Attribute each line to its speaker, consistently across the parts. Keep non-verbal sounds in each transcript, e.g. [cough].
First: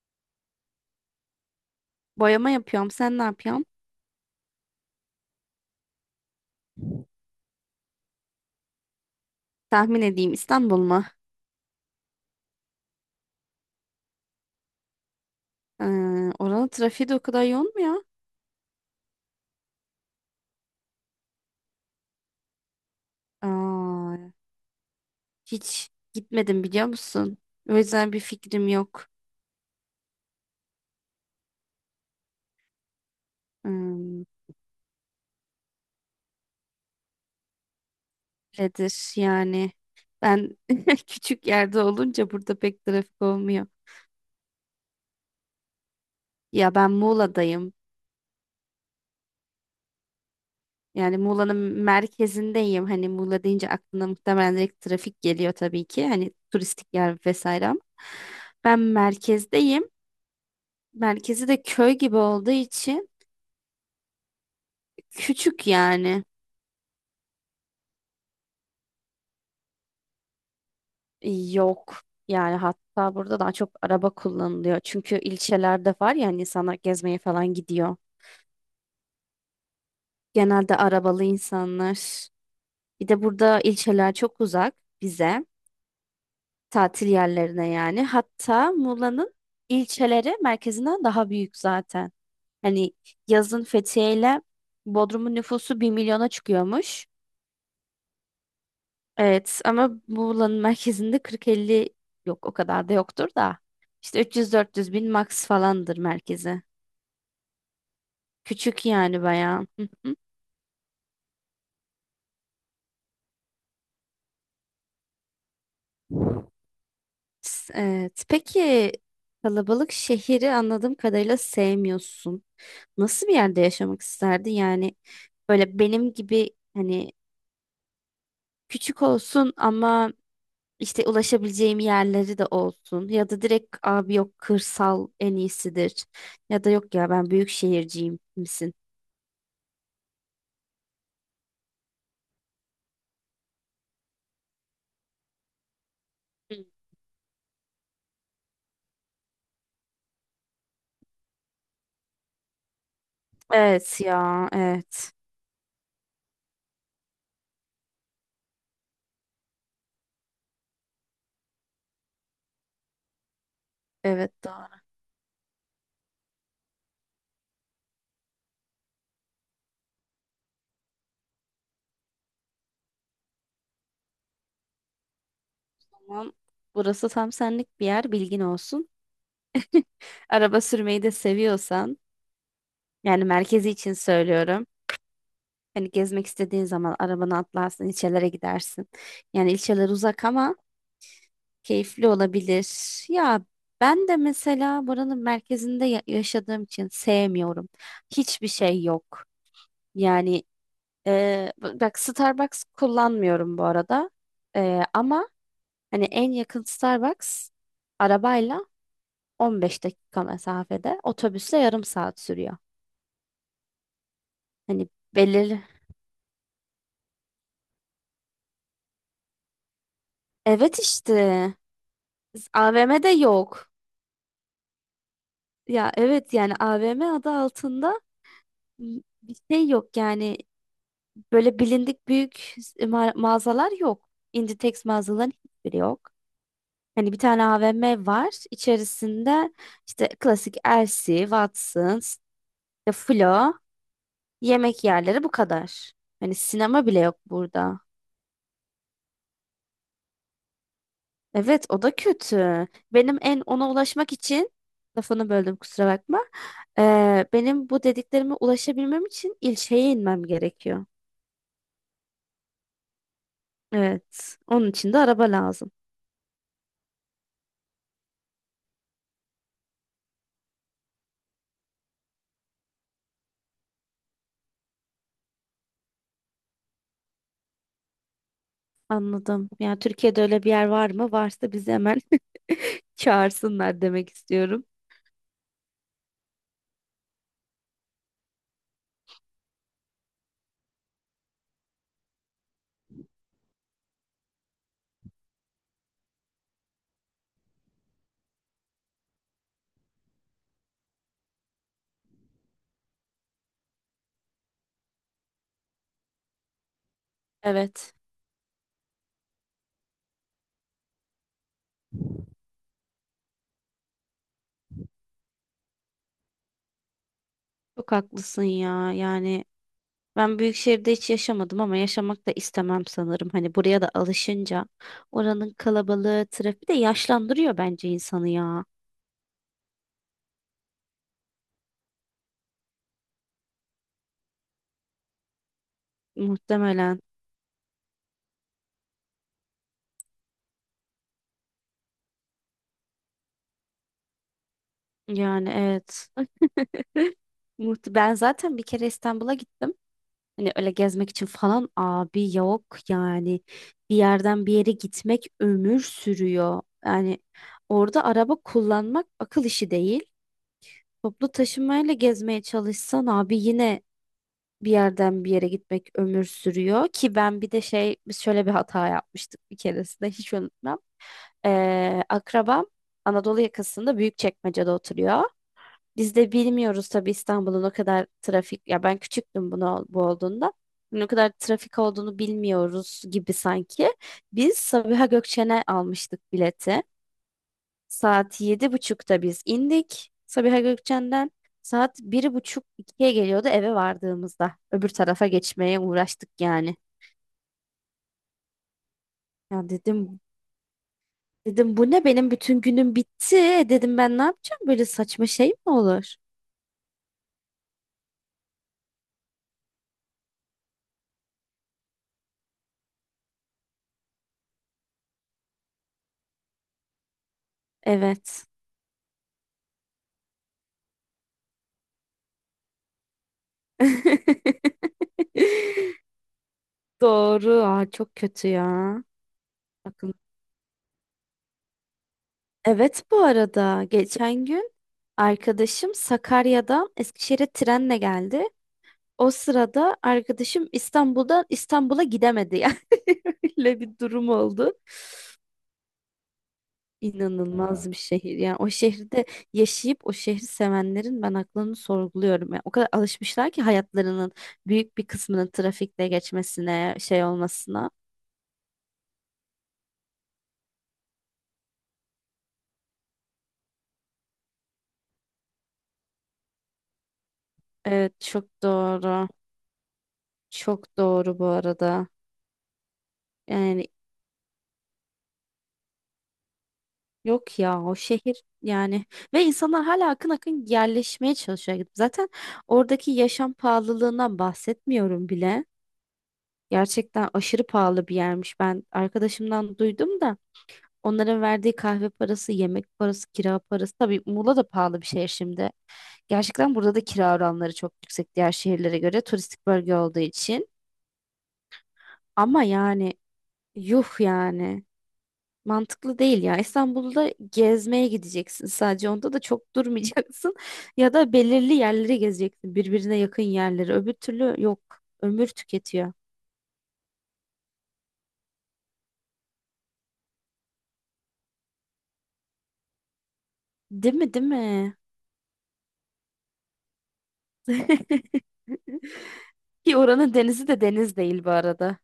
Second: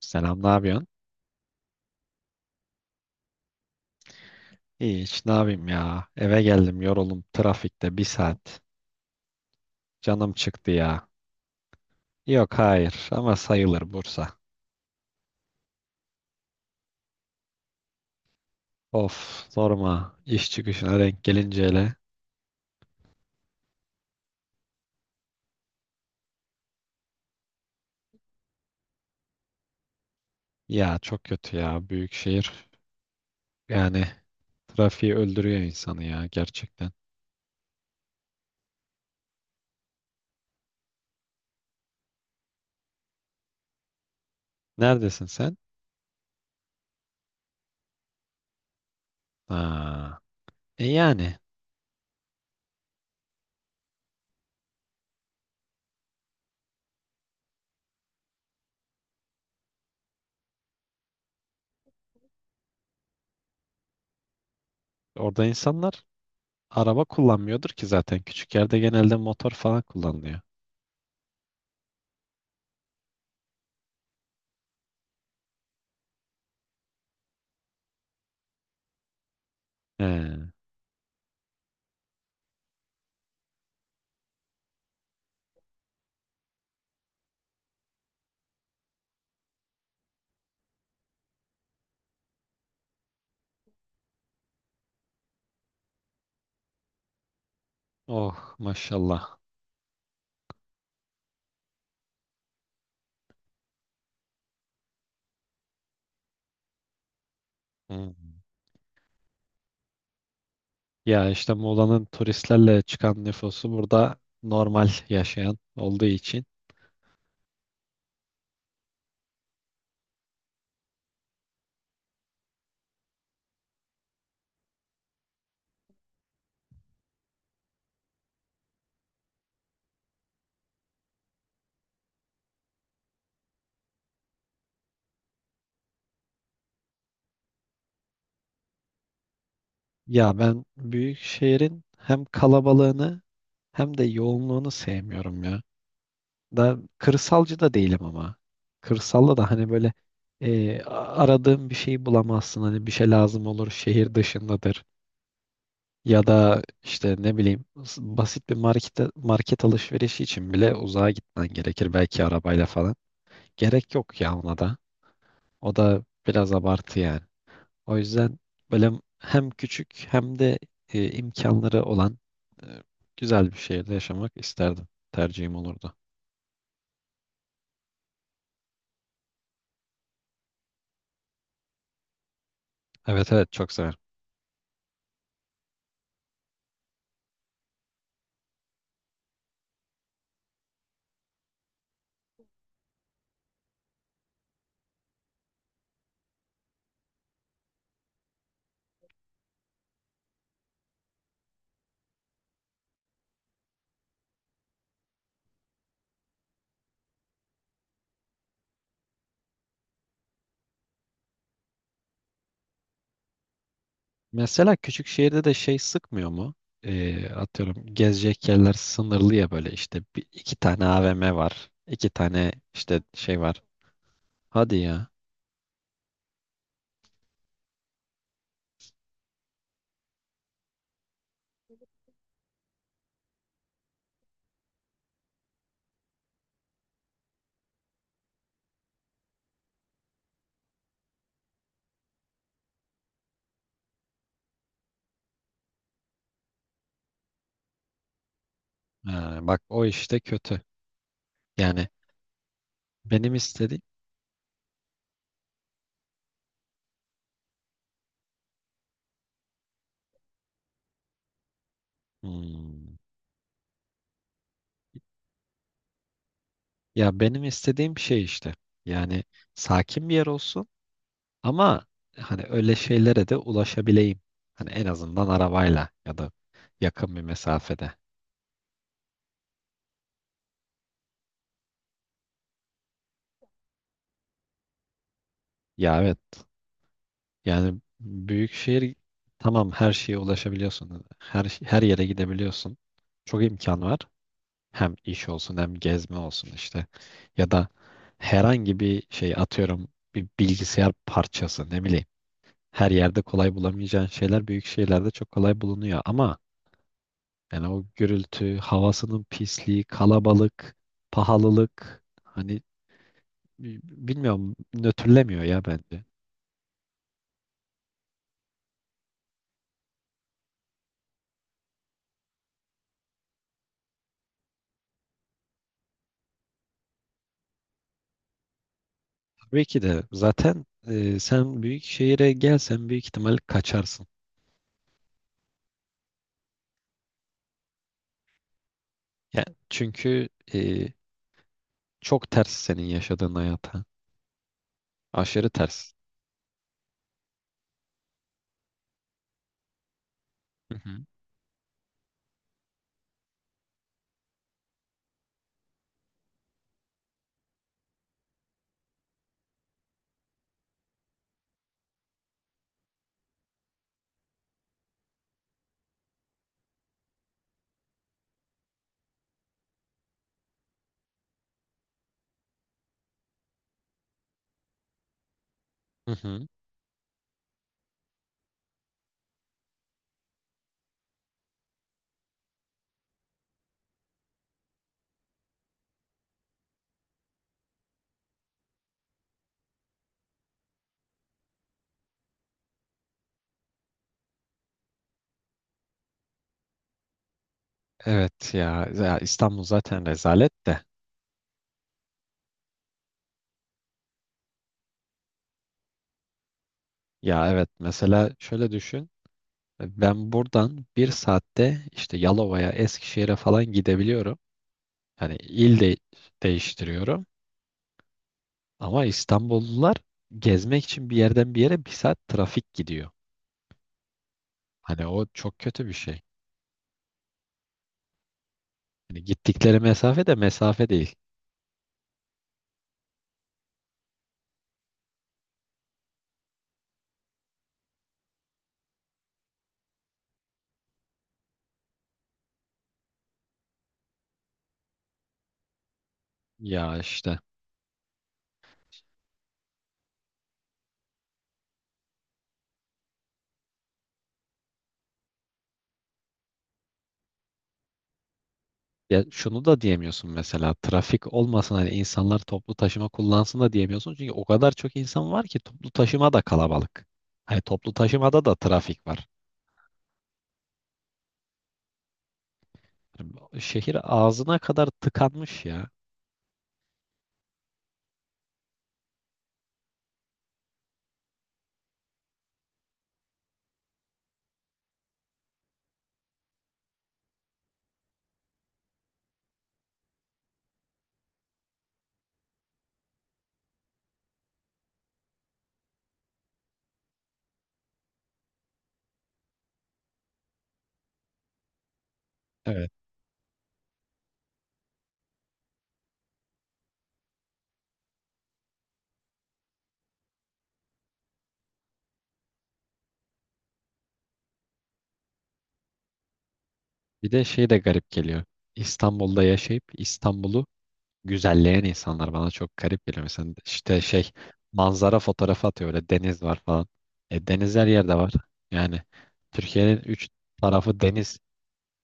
Speaker 1: Selam, ne yapıyorsun?
Speaker 2: Boyama yapıyorum. Sen ne yapıyorsun?
Speaker 1: İyi, hiç ne yapayım ya. Eve geldim yoruldum trafikte bir saat.
Speaker 2: Tahmin
Speaker 1: Canım
Speaker 2: edeyim
Speaker 1: çıktı
Speaker 2: İstanbul mu?
Speaker 1: ya. Yok hayır ama sayılır Bursa.
Speaker 2: Ee, oranın trafiği de o kadar yoğun mu ya?
Speaker 1: Of sorma İş çıkışına denk gelince hele.
Speaker 2: Aa, hiç gitmedim biliyor musun? O yüzden bir fikrim yok.
Speaker 1: Ya çok kötü ya büyük şehir. Yani
Speaker 2: Hmm,
Speaker 1: trafiği öldürüyor insanı ya gerçekten.
Speaker 2: Öyledir yani. Ben [laughs] küçük yerde olunca burada pek trafik olmuyor.
Speaker 1: Neredesin sen?
Speaker 2: Ya ben Muğla'dayım.
Speaker 1: Ha, e
Speaker 2: Yani
Speaker 1: yani
Speaker 2: Muğla'nın merkezindeyim. Hani Muğla deyince aklına muhtemelen direkt trafik geliyor tabii ki. Hani turistik yer vesaire ama. Ben merkezdeyim. Merkezi de köy gibi olduğu için
Speaker 1: orada
Speaker 2: küçük
Speaker 1: insanlar
Speaker 2: yani.
Speaker 1: araba kullanmıyordur ki zaten. Küçük yerde genelde motor falan kullanılıyor.
Speaker 2: Yok. Yani hatta burada daha çok araba kullanılıyor. Çünkü ilçelerde var ya hani insanlar gezmeye falan gidiyor.
Speaker 1: He.
Speaker 2: Genelde arabalı insanlar. Bir de burada ilçeler çok uzak bize. Tatil yerlerine yani. Hatta Muğla'nın ilçeleri merkezinden daha büyük zaten. Hani yazın Fethiye ile Bodrum'un nüfusu bir milyona çıkıyormuş.
Speaker 1: Oh maşallah.
Speaker 2: Evet ama Muğla'nın merkezinde 40-50, yok o kadar da yoktur da. İşte 300-400 bin max falandır merkezi.
Speaker 1: Hmm.
Speaker 2: Küçük yani bayağı. Hı hı.
Speaker 1: Ya işte Muğla'nın turistlerle çıkan nüfusu burada normal yaşayan olduğu için.
Speaker 2: Evet. Peki kalabalık şehri anladığım kadarıyla sevmiyorsun. Nasıl bir yerde yaşamak isterdin? Yani böyle benim gibi hani küçük olsun ama işte ulaşabileceğim yerleri de olsun. Ya da direkt abi yok, kırsal en iyisidir. Ya da yok ya ben büyük şehirciyim misin?
Speaker 1: Ya ben büyük şehrin hem kalabalığını hem de yoğunluğunu sevmiyorum ya. Da kırsalcı da değilim ama. Kırsalda da hani böyle aradığım bir şeyi bulamazsın. Hani bir şey lazım olur
Speaker 2: Evet
Speaker 1: şehir
Speaker 2: ya
Speaker 1: dışındadır.
Speaker 2: evet.
Speaker 1: Ya da işte ne bileyim basit bir market, market alışverişi için bile uzağa gitmen gerekir belki arabayla falan. Gerek yok
Speaker 2: Evet
Speaker 1: ya ona da.
Speaker 2: doğru.
Speaker 1: O da biraz abartı yani. O yüzden böyle hem küçük hem de imkanları olan e, güzel bir şehirde yaşamak isterdim. Tercihim olurdu.
Speaker 2: Tamam. Burası tam senlik bir yer, bilgin olsun. [laughs] Araba sürmeyi de seviyorsan, yani
Speaker 1: Evet evet
Speaker 2: merkezi
Speaker 1: çok
Speaker 2: için
Speaker 1: severim.
Speaker 2: söylüyorum. Hani gezmek istediğin zaman arabanı atlarsın, ilçelere gidersin. Yani ilçeler uzak ama keyifli olabilir. Ya ben de mesela buranın merkezinde yaşadığım için sevmiyorum. Hiçbir şey yok. Yani e, bak, Starbucks kullanmıyorum bu arada. Ama hani en yakın Starbucks arabayla 15 dakika mesafede, otobüsle yarım saat sürüyor.
Speaker 1: Mesela
Speaker 2: Hani
Speaker 1: küçük şehirde de
Speaker 2: belirli.
Speaker 1: şey sıkmıyor mu? E, atıyorum gezecek yerler sınırlı ya böyle işte bir, iki
Speaker 2: Evet
Speaker 1: tane AVM
Speaker 2: işte.
Speaker 1: var. İki tane işte
Speaker 2: AVM'de
Speaker 1: şey var.
Speaker 2: yok.
Speaker 1: Hadi ya.
Speaker 2: Ya evet yani AVM adı altında bir şey yok yani, böyle bilindik büyük mağazalar yok. Inditex mağazaların hiçbiri yok. Hani bir tane AVM var. İçerisinde işte klasik Elsi, Watsons, işte Flo, yemek yerleri, bu kadar. Hani sinema bile yok burada.
Speaker 1: Ha, bak o işte kötü.
Speaker 2: Evet, o
Speaker 1: Yani
Speaker 2: da kötü. Benim
Speaker 1: benim
Speaker 2: en ona
Speaker 1: istediğim...
Speaker 2: ulaşmak için... Lafını böldüm, kusura bakma. Benim bu dediklerime ulaşabilmem için ilçeye inmem gerekiyor.
Speaker 1: Hmm.
Speaker 2: Evet. Onun için de araba lazım.
Speaker 1: Ya benim istediğim şey işte. Yani sakin bir yer olsun ama hani öyle şeylere de ulaşabileyim. Hani en azından arabayla ya da yakın bir mesafede.
Speaker 2: Anladım. Yani Türkiye'de öyle bir yer var mı? Varsa bizi hemen [laughs] çağırsınlar demek istiyorum.
Speaker 1: Ya evet. Yani büyük şehir tamam her şeye ulaşabiliyorsun. Her yere gidebiliyorsun. Çok imkan var. Hem iş olsun hem gezme olsun işte. Ya da herhangi bir şey atıyorum bir bilgisayar parçası ne bileyim. Her yerde kolay bulamayacağın şeyler büyük şehirlerde çok kolay bulunuyor ama yani o
Speaker 2: Evet.
Speaker 1: gürültü, havasının pisliği, kalabalık, pahalılık hani bilmiyorum nötrlemiyor ya bence.
Speaker 2: Çok haklısın ya. Yani ben büyük şehirde hiç yaşamadım ama yaşamak da istemem sanırım. Hani buraya da alışınca oranın kalabalığı, trafiği de yaşlandırıyor bence insanı ya.
Speaker 1: Tabii ki de zaten sen büyük şehire gelsen büyük ihtimal kaçarsın.
Speaker 2: Muhtemelen.
Speaker 1: Ya çünkü çok ters senin yaşadığın hayata.
Speaker 2: Yani
Speaker 1: Aşırı ters.
Speaker 2: evet. [laughs] Ben zaten bir kere İstanbul'a gittim. Hani öyle
Speaker 1: Hı hı.
Speaker 2: gezmek için falan, abi yok yani. Bir yerden bir yere gitmek ömür sürüyor. Yani orada araba kullanmak akıl işi değil. Toplu taşımayla gezmeye çalışsan abi yine bir yerden bir yere gitmek ömür sürüyor ki ben bir de şey, biz şöyle bir hata yapmıştık bir keresinde, hiç unutmam. Akrabam Anadolu yakasında Büyükçekmece'de oturuyor.
Speaker 1: Hı
Speaker 2: Biz de
Speaker 1: hı.
Speaker 2: bilmiyoruz tabii İstanbul'un o kadar trafik, ya ben küçüktüm bunu bu olduğunda. Ne kadar trafik olduğunu bilmiyoruz gibi sanki. Biz Sabiha Gökçen'e almıştık bileti. Saat 7.30'da biz indik Sabiha Gökçen'den. Saat bir buçuk ikiye geliyordu eve vardığımızda. Öbür tarafa geçmeye uğraştık yani.
Speaker 1: Evet ya, ya İstanbul
Speaker 2: Ya
Speaker 1: zaten
Speaker 2: dedim
Speaker 1: rezalet de.
Speaker 2: dedim bu ne, benim bütün günüm bitti. E dedim, ben ne yapacağım, böyle saçma şey mi olur?
Speaker 1: Ya evet mesela şöyle düşün. Ben buradan bir saatte işte Yalova'ya, Eskişehir'e falan gidebiliyorum. Hani il de değiştiriyorum
Speaker 2: Evet.
Speaker 1: ama İstanbullular gezmek için bir yerden bir yere bir saat trafik gidiyor.
Speaker 2: [laughs]
Speaker 1: Hani o çok kötü bir şey.
Speaker 2: Doğru. Çok kötü ya.
Speaker 1: Hani gittikleri
Speaker 2: Bakın.
Speaker 1: mesafe de mesafe değil.
Speaker 2: Evet, bu arada geçen gün arkadaşım Sakarya'dan Eskişehir'e trenle geldi. O sırada arkadaşım İstanbul'dan İstanbul'a gidemedi yani. [laughs] Öyle bir durum oldu.
Speaker 1: Ya işte
Speaker 2: İnanılmaz bir şehir. Yani o şehirde yaşayıp o şehri sevenlerin ben aklını sorguluyorum. Yani o kadar alışmışlar ki hayatlarının büyük bir kısmının trafikte geçmesine, şey olmasına.
Speaker 1: ya şunu da diyemiyorsun mesela trafik olmasın hani insanlar toplu taşıma kullansın da diyemiyorsun. Çünkü o kadar çok insan var ki toplu taşıma da kalabalık. Hani toplu
Speaker 2: Evet,
Speaker 1: taşımada da
Speaker 2: çok
Speaker 1: trafik var.
Speaker 2: doğru. Çok doğru bu arada.
Speaker 1: Yani
Speaker 2: Yani
Speaker 1: şehir ağzına kadar tıkanmış ya.
Speaker 2: yok ya o şehir yani, ve insanlar hala akın akın yerleşmeye çalışıyor. Zaten oradaki yaşam pahalılığından bahsetmiyorum bile. Gerçekten aşırı pahalı bir yermiş. Ben arkadaşımdan duydum da, onların verdiği kahve parası, yemek parası, kira parası. Tabii Muğla da pahalı bir şehir şimdi. Gerçekten burada da kira oranları çok yüksek diğer şehirlere göre, turistik bölge olduğu için. Ama
Speaker 1: Evet.
Speaker 2: yani yuh yani. Mantıklı değil ya. İstanbul'da gezmeye gideceksin sadece. Onda da çok durmayacaksın. [laughs] Ya da belirli yerleri gezeceksin. Birbirine yakın yerleri. Öbür türlü yok. Ömür tüketiyor.
Speaker 1: Bir de şey de garip geliyor. İstanbul'da yaşayıp İstanbul'u güzelleyen insanlar bana çok garip geliyor. Mesela işte
Speaker 2: Değil
Speaker 1: şey
Speaker 2: mi? Değil mi?
Speaker 1: manzara fotoğrafı atıyor öyle deniz var falan. E, deniz her yerde var.
Speaker 2: [laughs]
Speaker 1: Yani
Speaker 2: Ki
Speaker 1: Türkiye'nin üç
Speaker 2: oranın denizi de
Speaker 1: tarafı
Speaker 2: deniz
Speaker 1: deniz.
Speaker 2: değil bu arada.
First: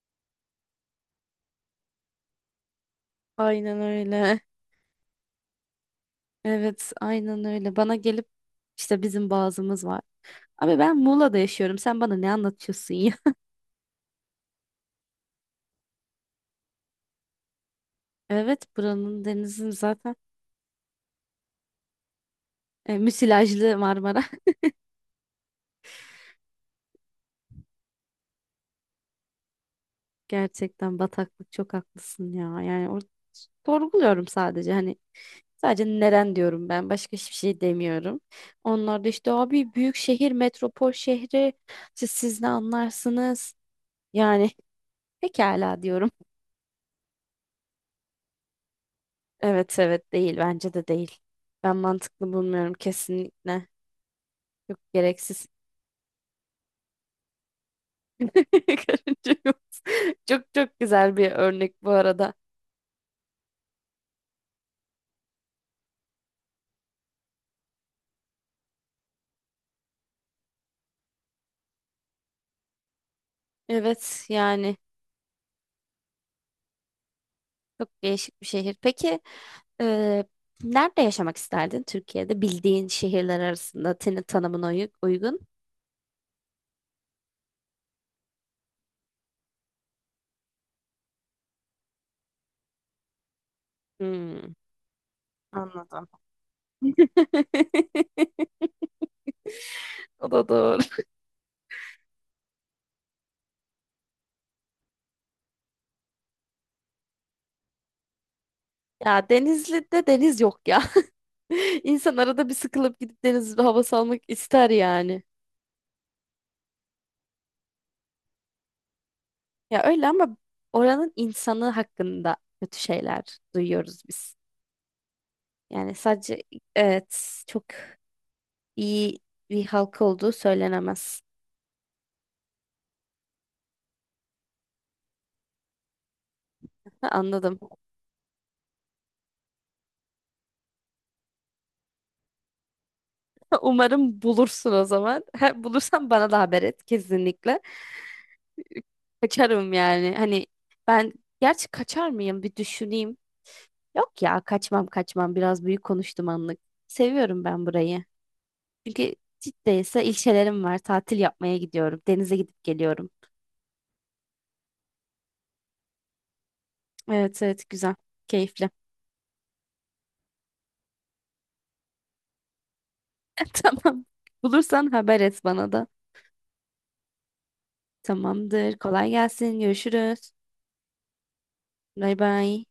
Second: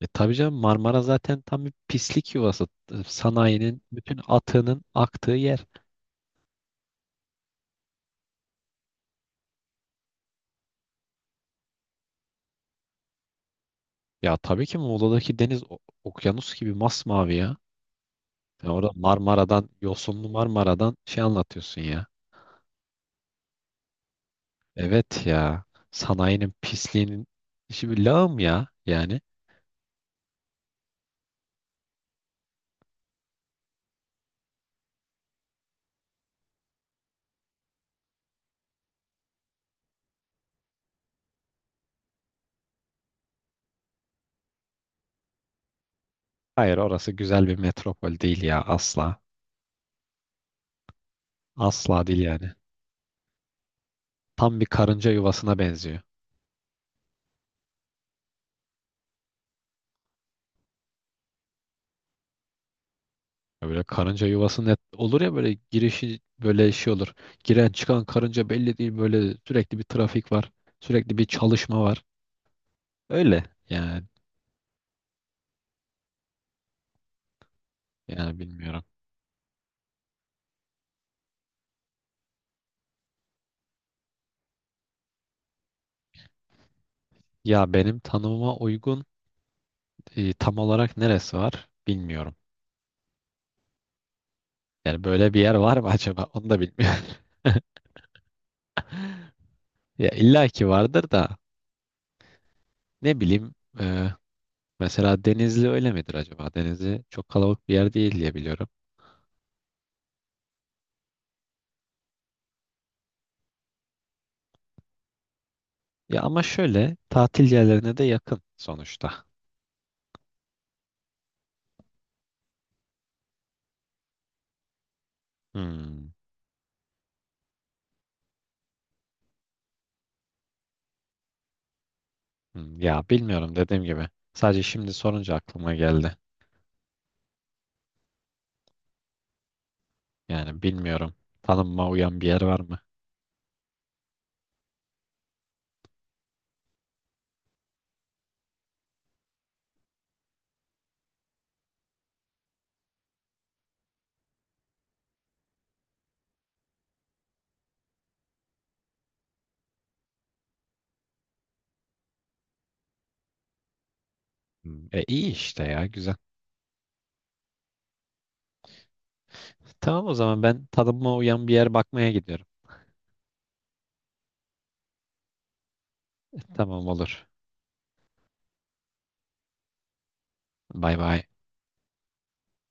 Speaker 1: E tabii canım Marmara zaten tam bir pislik yuvası. E,
Speaker 2: Aynen
Speaker 1: sanayinin bütün
Speaker 2: öyle.
Speaker 1: atığının aktığı yer.
Speaker 2: Evet, aynen öyle. Bana gelip işte, bizim boğazımız var. Abi, ben Muğla'da yaşıyorum. Sen bana ne anlatıyorsun ya? [laughs]
Speaker 1: Ya tabii ki Muğla'daki deniz okyanus gibi masmavi ya. Sen
Speaker 2: Evet,
Speaker 1: orada
Speaker 2: buranın
Speaker 1: Marmara'dan,
Speaker 2: denizin zaten
Speaker 1: yosunlu Marmara'dan şey anlatıyorsun ya.
Speaker 2: müsilajlı Marmara.
Speaker 1: Evet ya. Sanayinin pisliğinin işi bir lağım ya yani.
Speaker 2: Gerçekten bataklık, çok haklısın ya. Yani sorguluyorum sadece, hani sadece neren diyorum, ben başka hiçbir şey demiyorum. Onlar da işte abi, büyük şehir, metropol şehri, işte siz ne anlarsınız? Yani [laughs] pekala diyorum.
Speaker 1: Hayır orası güzel bir metropol değil ya asla.
Speaker 2: Evet evet, değil, bence de değil. Ben
Speaker 1: Asla değil
Speaker 2: mantıklı
Speaker 1: yani.
Speaker 2: bulmuyorum kesinlikle.
Speaker 1: Tam bir
Speaker 2: Çok
Speaker 1: karınca
Speaker 2: gereksiz.
Speaker 1: yuvasına benziyor.
Speaker 2: [laughs] Karınca yok. Çok çok güzel bir örnek bu arada.
Speaker 1: Ya böyle karınca yuvası net olur ya böyle girişi böyle şey olur. Giren çıkan karınca belli değil böyle sürekli bir trafik var. Sürekli bir çalışma var. Öyle yani
Speaker 2: Evet yani. Çok
Speaker 1: yani
Speaker 2: değişik bir şehir.
Speaker 1: bilmiyorum.
Speaker 2: Peki e, nerede yaşamak isterdin Türkiye'de? Bildiğin şehirler arasında senin tanımına uygun.
Speaker 1: Ya benim tanımıma uygun tam olarak neresi var bilmiyorum.
Speaker 2: Hmm.
Speaker 1: Yani böyle bir yer var mı
Speaker 2: Anladım.
Speaker 1: acaba onu da bilmiyorum. [laughs]
Speaker 2: [laughs]
Speaker 1: Ya
Speaker 2: O
Speaker 1: illa
Speaker 2: da
Speaker 1: ki
Speaker 2: doğru.
Speaker 1: vardır da ne bileyim e, mesela Denizli öyle midir acaba? Denizli çok kalabalık bir yer değil diye biliyorum.
Speaker 2: Ya Denizli'de deniz yok ya. [laughs] İnsan arada bir sıkılıp gidip deniz havası almak ister yani.
Speaker 1: Ya ama şöyle tatil yerlerine de yakın sonuçta.
Speaker 2: Ya öyle ama oranın insanı hakkında kötü şeyler duyuyoruz biz. Yani
Speaker 1: Hmm,
Speaker 2: sadece, evet, çok iyi bir halk olduğu söylenemez.
Speaker 1: hmm. Ya bilmiyorum dediğim gibi. Sadece şimdi sorunca aklıma geldi.
Speaker 2: [laughs] Ha, anladım.
Speaker 1: Yani bilmiyorum. Tanınma uyan bir yer var mı?
Speaker 2: Umarım bulursun o zaman. [laughs] Bulursan bana da haber et kesinlikle. Kaçarım yani. Hani ben, gerçi kaçar mıyım bir düşüneyim. Yok ya, kaçmam kaçmam, biraz büyük konuştum anlık. Seviyorum ben burayı. Çünkü Cidde ise ilçelerim var. Tatil yapmaya gidiyorum. Denize gidip geliyorum.
Speaker 1: Hmm, e iyi işte ya güzel.
Speaker 2: Evet evet, güzel. Keyifli.
Speaker 1: Tamam o zaman ben tanınma uyan bir yer bakmaya gidiyorum.
Speaker 2: [laughs] Tamam. Bulursan haber et bana da.
Speaker 1: E, tamam olur.
Speaker 2: Tamamdır. Kolay gelsin. Görüşürüz.
Speaker 1: Bay bay.
Speaker 2: Bay bay.